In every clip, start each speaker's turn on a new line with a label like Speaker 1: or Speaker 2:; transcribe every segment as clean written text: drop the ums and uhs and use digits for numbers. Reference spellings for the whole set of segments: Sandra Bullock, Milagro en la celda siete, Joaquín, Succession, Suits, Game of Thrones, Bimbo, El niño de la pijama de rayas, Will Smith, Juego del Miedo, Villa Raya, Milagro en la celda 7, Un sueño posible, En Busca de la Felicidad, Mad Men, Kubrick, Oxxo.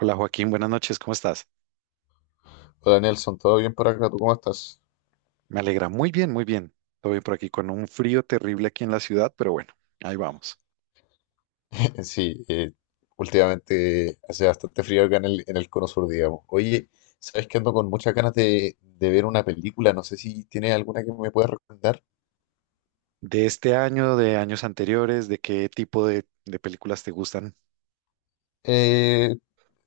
Speaker 1: Hola Joaquín, buenas noches, ¿cómo estás?
Speaker 2: Hola Nelson, ¿todo bien por acá? ¿Tú cómo estás?
Speaker 1: Me alegra, muy bien, muy bien. Todo bien por aquí con un frío terrible aquí en la ciudad, pero bueno, ahí vamos.
Speaker 2: Sí, últimamente hace bastante frío acá en el cono sur, digamos. Oye, ¿sabes que ando con muchas ganas de ver una película? No sé si tienes alguna que me puedas recomendar.
Speaker 1: ¿De este año, de años anteriores, de qué tipo de películas te gustan?
Speaker 2: Eh,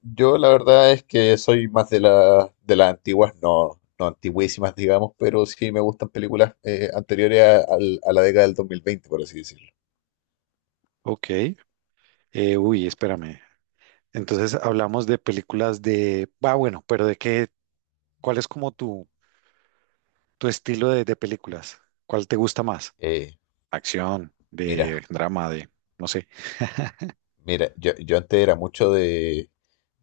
Speaker 2: yo la verdad es que soy más de las antiguas, no, no antiguísimas, digamos, pero sí me gustan películas anteriores a la década del 2020, por así decirlo.
Speaker 1: Ok, uy, espérame. Entonces hablamos de películas de... Ah, bueno, pero ¿de qué? ¿Cuál es como tu estilo de películas? ¿Cuál te gusta más?
Speaker 2: Eh,
Speaker 1: ¿Acción, de
Speaker 2: mira,
Speaker 1: drama, de... no sé?
Speaker 2: yo antes era mucho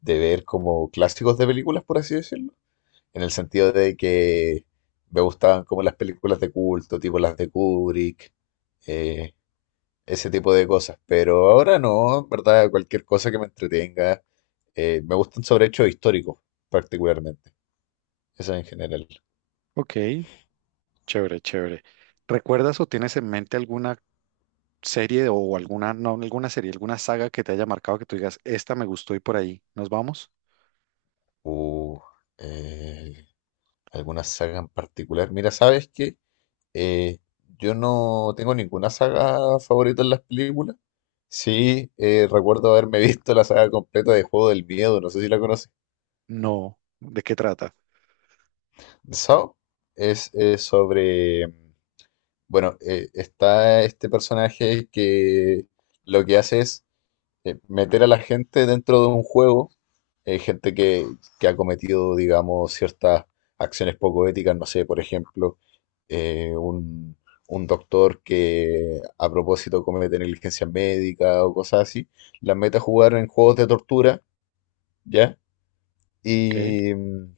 Speaker 2: de ver como clásicos de películas, por así decirlo, en el sentido de que me gustaban como las películas de culto, tipo las de Kubrick, eh, ese tipo de cosas. Pero ahora no, en verdad, cualquier cosa que me entretenga. Me gustan sobre hechos históricos, particularmente. Eso en general.
Speaker 1: Ok, chévere, chévere. ¿Recuerdas o tienes en mente alguna serie o alguna, no alguna serie, alguna saga que te haya marcado que tú digas, esta me gustó y por ahí nos vamos?
Speaker 2: Uh, eh, ¿Alguna saga en particular? Mira, ¿sabes qué? Eh, yo no tengo ninguna saga favorita en las películas. Sí, recuerdo haberme visto la saga completa de Juego del Miedo, no sé si la conoces.
Speaker 1: No. ¿De qué trata?
Speaker 2: so es sobre, bueno, está este personaje que lo que hace es meter a la gente dentro de un juego, gente que ha cometido, digamos, ciertas acciones poco éticas. No sé, por ejemplo, eh, un, un doctor que a propósito comete negligencia médica o cosas así, las mete a jugar en juegos de tortura, ¿ya?
Speaker 1: Ok,
Speaker 2: Y, mm,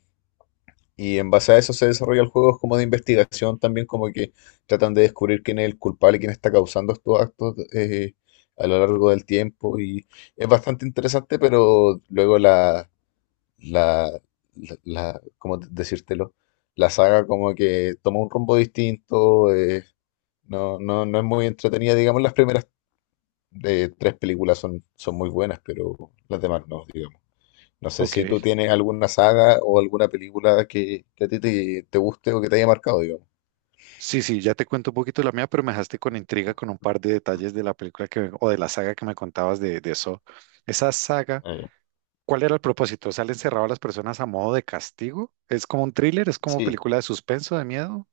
Speaker 2: y en base a eso se desarrollan juegos como de investigación también, como que tratan de descubrir quién es el culpable, quién está causando estos actos a lo largo del tiempo. Y es bastante interesante, pero luego la, ¿cómo decírtelo? La saga como que toma un rumbo distinto, no, no, no es muy entretenida, digamos. Las primeras tres películas son, son muy buenas, pero las demás no, digamos. No sé si tú
Speaker 1: ok.
Speaker 2: tienes alguna saga o alguna película que a ti te guste o que te haya marcado, digamos.
Speaker 1: Sí, sí, ya te cuento un poquito la mía, pero me dejaste con intriga con un par de detalles de la película que, o de la saga que me contabas de eso. Esa saga,
Speaker 2: Ah, ya.
Speaker 1: ¿cuál era el propósito? ¿Salen encerrado a las personas a modo de castigo? ¿Es como un thriller? ¿Es como
Speaker 2: Sí,
Speaker 1: película de suspenso, de miedo?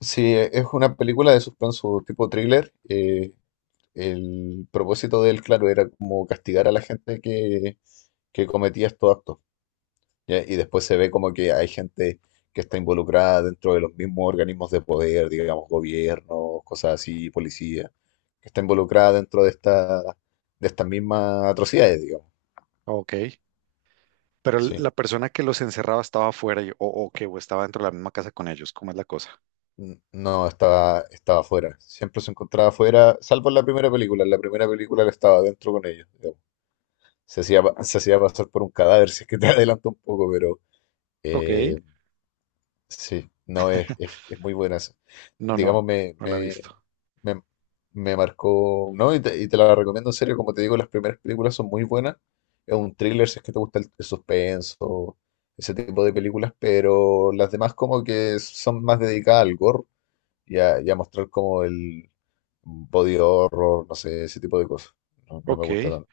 Speaker 2: sí, es una película de suspenso tipo thriller. El propósito de él, claro, era como castigar a la gente que cometía estos actos. ¿Ya? Y después se ve como que hay gente que está involucrada dentro de los mismos organismos de poder, digamos, gobiernos, cosas así, policía, que está involucrada dentro de de estas mismas atrocidades, digamos.
Speaker 1: Ok. Pero
Speaker 2: Sí.
Speaker 1: la persona que los encerraba estaba afuera o que o estaba dentro de la misma casa con ellos. ¿Cómo es la cosa?
Speaker 2: No, estaba, estaba afuera. Siempre se encontraba afuera, salvo en la primera película. En la primera película él estaba adentro con ellos, digamos. Se hacía pasar por un cadáver, si es que te adelanto un poco, pero
Speaker 1: Ok.
Speaker 2: eh, sí, no, es muy buena, esa.
Speaker 1: No, no,
Speaker 2: Digamos,
Speaker 1: no la he visto.
Speaker 2: me, me marcó, ¿no? Y te la recomiendo en serio, como te digo, las primeras películas son muy buenas. Es un thriller, si es que te gusta el suspenso, ese tipo de películas, pero las demás como que son más dedicadas al gore y y a mostrar como el body horror, no sé, ese tipo de cosas. No, no me gusta
Speaker 1: Ok,
Speaker 2: tanto.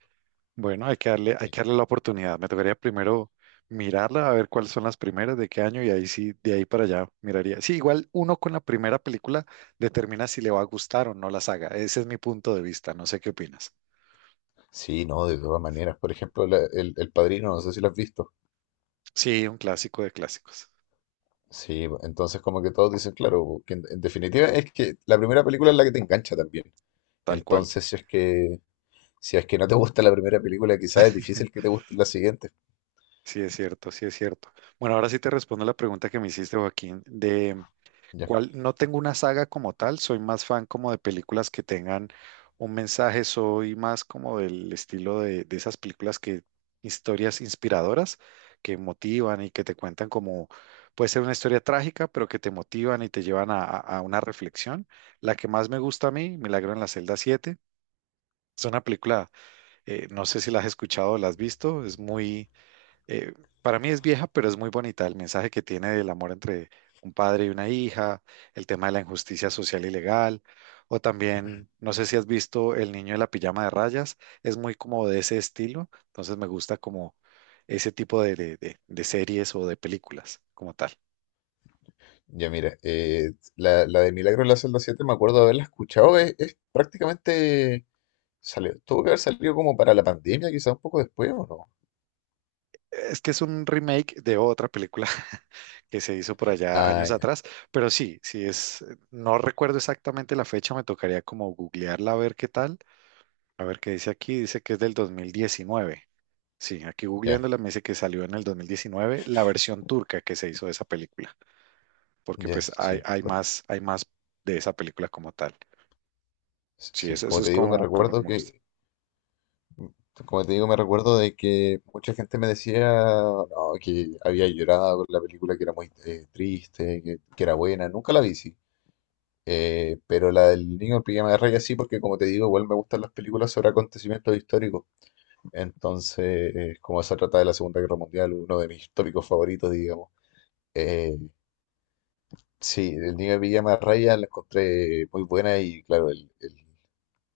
Speaker 1: bueno, hay
Speaker 2: Sí,
Speaker 1: que darle la oportunidad. Me tocaría primero mirarla, a ver cuáles son las primeras, de qué año, y ahí sí, de ahí para allá miraría. Sí, igual uno con la primera película determina si le va a gustar o no la saga. Ese es mi punto de vista, no sé qué opinas.
Speaker 2: sí, no, de todas maneras. Por ejemplo, el Padrino, no sé si lo has visto.
Speaker 1: Sí, un clásico de clásicos,
Speaker 2: Sí, pues, entonces como que todos dicen, claro, que en definitiva es que la primera película es la que te engancha también.
Speaker 1: tal cual.
Speaker 2: Entonces, si es que no te gusta la primera película, quizás es difícil que te guste la siguiente.
Speaker 1: Sí, es cierto, sí es cierto. Bueno, ahora sí te respondo la pregunta que me hiciste, Joaquín, de
Speaker 2: Ya,
Speaker 1: cual no tengo una saga como tal. Soy más fan como de películas que tengan un mensaje, soy más como del estilo de esas películas que historias inspiradoras que motivan y que te cuentan como puede ser una historia trágica, pero que te motivan y te llevan a, a una reflexión. La que más me gusta a mí, Milagro en la celda 7, es una película, no sé si la has escuchado o la has visto. Es muy eh, para mí es vieja, pero es muy bonita el mensaje que tiene del amor entre un padre y una hija, el tema de la injusticia social y legal. O también, no sé si has visto El niño de la pijama de rayas, es muy como de ese estilo. Entonces me gusta como ese tipo de, de series o de películas como tal.
Speaker 2: ya mira, la de Milagro en la celda 7 me acuerdo de haberla escuchado, es prácticamente... Salió, tuvo que haber salido como para la pandemia, quizás un poco después, ¿o no?
Speaker 1: Es que es un remake de otra película que se hizo por allá
Speaker 2: Ah,
Speaker 1: años
Speaker 2: ya,
Speaker 1: atrás, pero sí, sí es, no recuerdo exactamente la fecha, me tocaría como googlearla a ver qué tal. A ver qué dice aquí. Dice que es del 2019. Sí, aquí
Speaker 2: ya,
Speaker 1: googleándola me dice que salió en el 2019 la versión turca que se hizo de esa película, porque
Speaker 2: ya,
Speaker 1: pues hay,
Speaker 2: sí, porque,
Speaker 1: hay más de esa película como tal. Sí,
Speaker 2: sí,
Speaker 1: eso
Speaker 2: como
Speaker 1: es
Speaker 2: te digo, me
Speaker 1: como, como lo que
Speaker 2: recuerdo
Speaker 1: me gusta.
Speaker 2: que, como te digo, me recuerdo de que mucha gente me decía, no, que había llorado por la película, que era muy triste, que era buena, nunca la vi, sí. Pero la del niño en pijama de rayas sí, porque como te digo, igual me gustan las películas sobre acontecimientos históricos, entonces, como se trata de la Segunda Guerra Mundial, uno de mis tópicos favoritos, digamos. eh, Sí, el niño de Villa Raya la encontré muy buena y claro,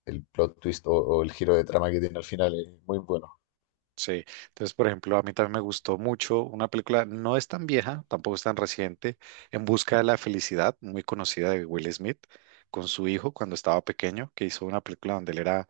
Speaker 2: el plot twist o el giro de trama que tiene al final es muy bueno.
Speaker 1: Sí, entonces, por ejemplo, a mí también me gustó mucho una película, no es tan vieja, tampoco es tan reciente, En Busca de la Felicidad, muy conocida, de Will Smith, con su hijo cuando estaba pequeño, que hizo una película donde él era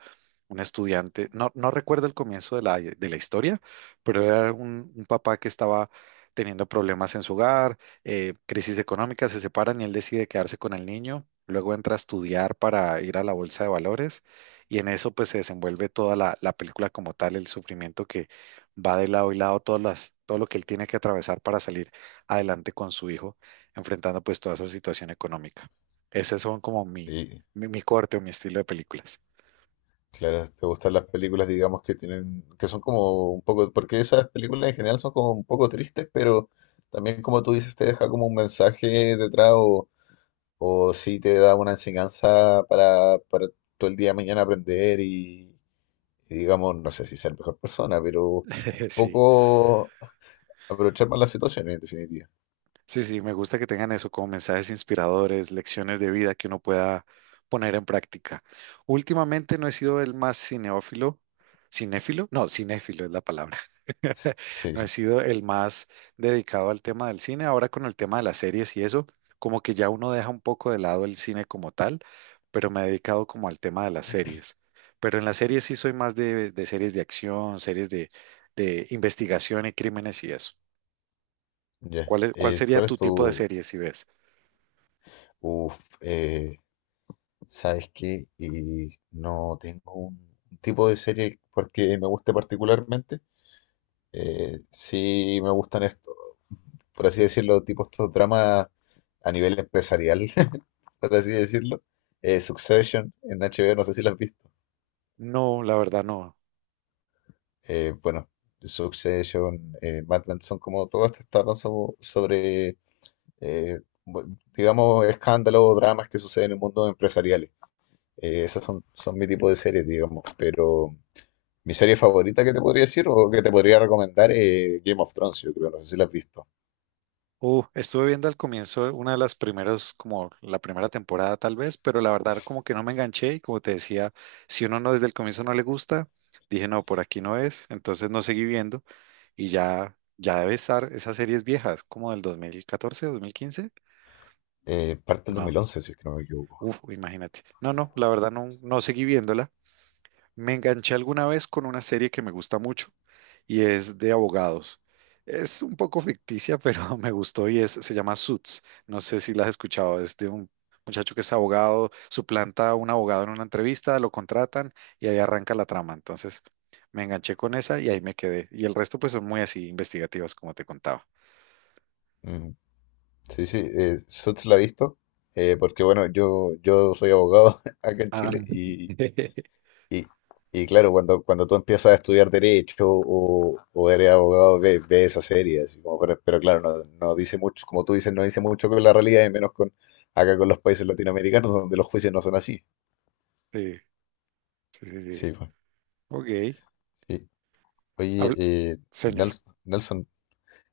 Speaker 1: un estudiante. No, no recuerdo el comienzo de la historia, pero era un papá que estaba teniendo problemas en su hogar, crisis económica, se separan y él decide quedarse con el niño, luego entra a estudiar para ir a la bolsa de valores y en eso pues se desenvuelve toda la, la película como tal, el sufrimiento que va de lado y lado, todas las, todo lo que él tiene que atravesar para salir adelante con su hijo, enfrentando pues toda esa situación económica. Esos son como mi,
Speaker 2: Y
Speaker 1: mi, mi corte o mi estilo de películas.
Speaker 2: claro, si te gustan las películas, digamos, que tienen, que son como un poco, porque esas películas en general son como un poco tristes, pero también como tú dices, te deja como un mensaje detrás o sí te da una enseñanza para todo el día de mañana aprender y digamos, no sé si ser mejor persona, pero un
Speaker 1: Sí.
Speaker 2: poco aprovechar más las situaciones en definitiva.
Speaker 1: Sí, sí, me gusta que tengan eso como mensajes inspiradores, lecciones de vida que uno pueda poner en práctica. Últimamente no he sido el más cineófilo, cinéfilo, no, cinéfilo es la palabra.
Speaker 2: Sí,
Speaker 1: No he
Speaker 2: sí,
Speaker 1: sido el más dedicado al tema del cine. Ahora con el tema de las series y eso, como que ya uno deja un poco de lado el cine como tal, pero me he dedicado como al tema de las series. Pero en las series sí soy más de series de acción, series de investigación y crímenes y eso.
Speaker 2: ya.
Speaker 1: ¿ Cuál sería
Speaker 2: ¿Cuál es
Speaker 1: tu tipo de
Speaker 2: tu...
Speaker 1: serie si ves?
Speaker 2: Uf, eh, ¿sabes qué? Y no tengo un tipo de serie porque me guste particularmente. Sí me gustan estos, por así decirlo, tipo estos dramas a nivel empresarial, por así decirlo. Succession en HBO, no sé si lo has visto.
Speaker 1: No, la verdad no.
Speaker 2: Eh, bueno, Succession, Mad Men son como todas estas tramas sobre eh, digamos, escándalos o dramas que suceden en el mundo empresarial. Esas son, son mi tipo de series, digamos. Pero mi serie favorita que te podría decir o que te podría recomendar es Game of Thrones, yo creo, no sé si la has visto.
Speaker 1: Estuve viendo al comienzo una de las primeras, como la primera temporada tal vez, pero la verdad como que no me enganché y como te decía, si uno no desde el comienzo no le gusta, dije no, por aquí no es, entonces no seguí viendo y ya, ya debe estar esas series viejas, como del 2014, 2015.
Speaker 2: Parte del dos
Speaker 1: No,
Speaker 2: mil once si es que no me equivoco.
Speaker 1: uf, imagínate. No, no, la verdad no, no seguí viéndola. Me enganché alguna vez con una serie que me gusta mucho y es de abogados. Es un poco ficticia, pero me gustó y es, se llama Suits. No sé si la has escuchado. Es de un muchacho que es abogado, suplanta a un abogado en una entrevista, lo contratan y ahí arranca la trama. Entonces me enganché con esa y ahí me quedé. Y el resto pues son muy así investigativas, como te contaba.
Speaker 2: Mm, sí, sí, Suits la he visto. Porque bueno, yo soy abogado acá en
Speaker 1: Ah.
Speaker 2: Chile. Y, y claro, cuando tú empiezas a estudiar derecho o eres abogado, ves esa serie, así como, pero claro, no, no dice mucho, como tú dices, no dice mucho con la realidad, y menos con acá con los países latinoamericanos, donde los juicios no son así.
Speaker 1: Sí, sí, sí, sí.
Speaker 2: Sí, pues,
Speaker 1: Ok.
Speaker 2: sí. Oye,
Speaker 1: Habl- Señor,
Speaker 2: Nelson,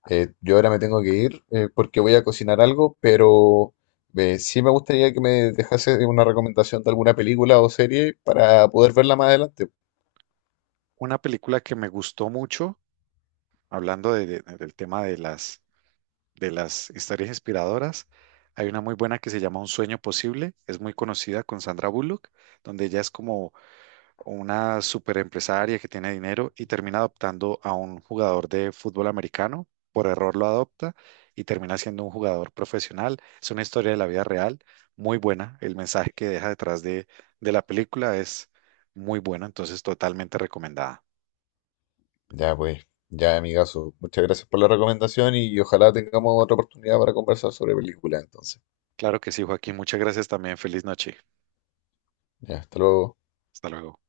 Speaker 2: yo ahora me tengo que ir, porque voy a cocinar algo, pero sí me gustaría que me dejase una recomendación de alguna película o serie para poder verla más adelante.
Speaker 1: una película que me gustó mucho, hablando de- del tema de las historias inspiradoras. Hay una muy buena que se llama Un sueño posible, es muy conocida, con Sandra Bullock, donde ella es como una super empresaria que tiene dinero y termina adoptando a un jugador de fútbol americano, por error lo adopta y termina siendo un jugador profesional. Es una historia de la vida real, muy buena. El mensaje que deja detrás de la película es muy bueno, entonces totalmente recomendada.
Speaker 2: Ya pues, ya amigazo, muchas gracias por la recomendación y ojalá tengamos otra oportunidad para conversar sobre películas entonces.
Speaker 1: Claro que sí, Joaquín, muchas gracias también. Feliz noche.
Speaker 2: Ya, hasta luego.
Speaker 1: Hasta luego.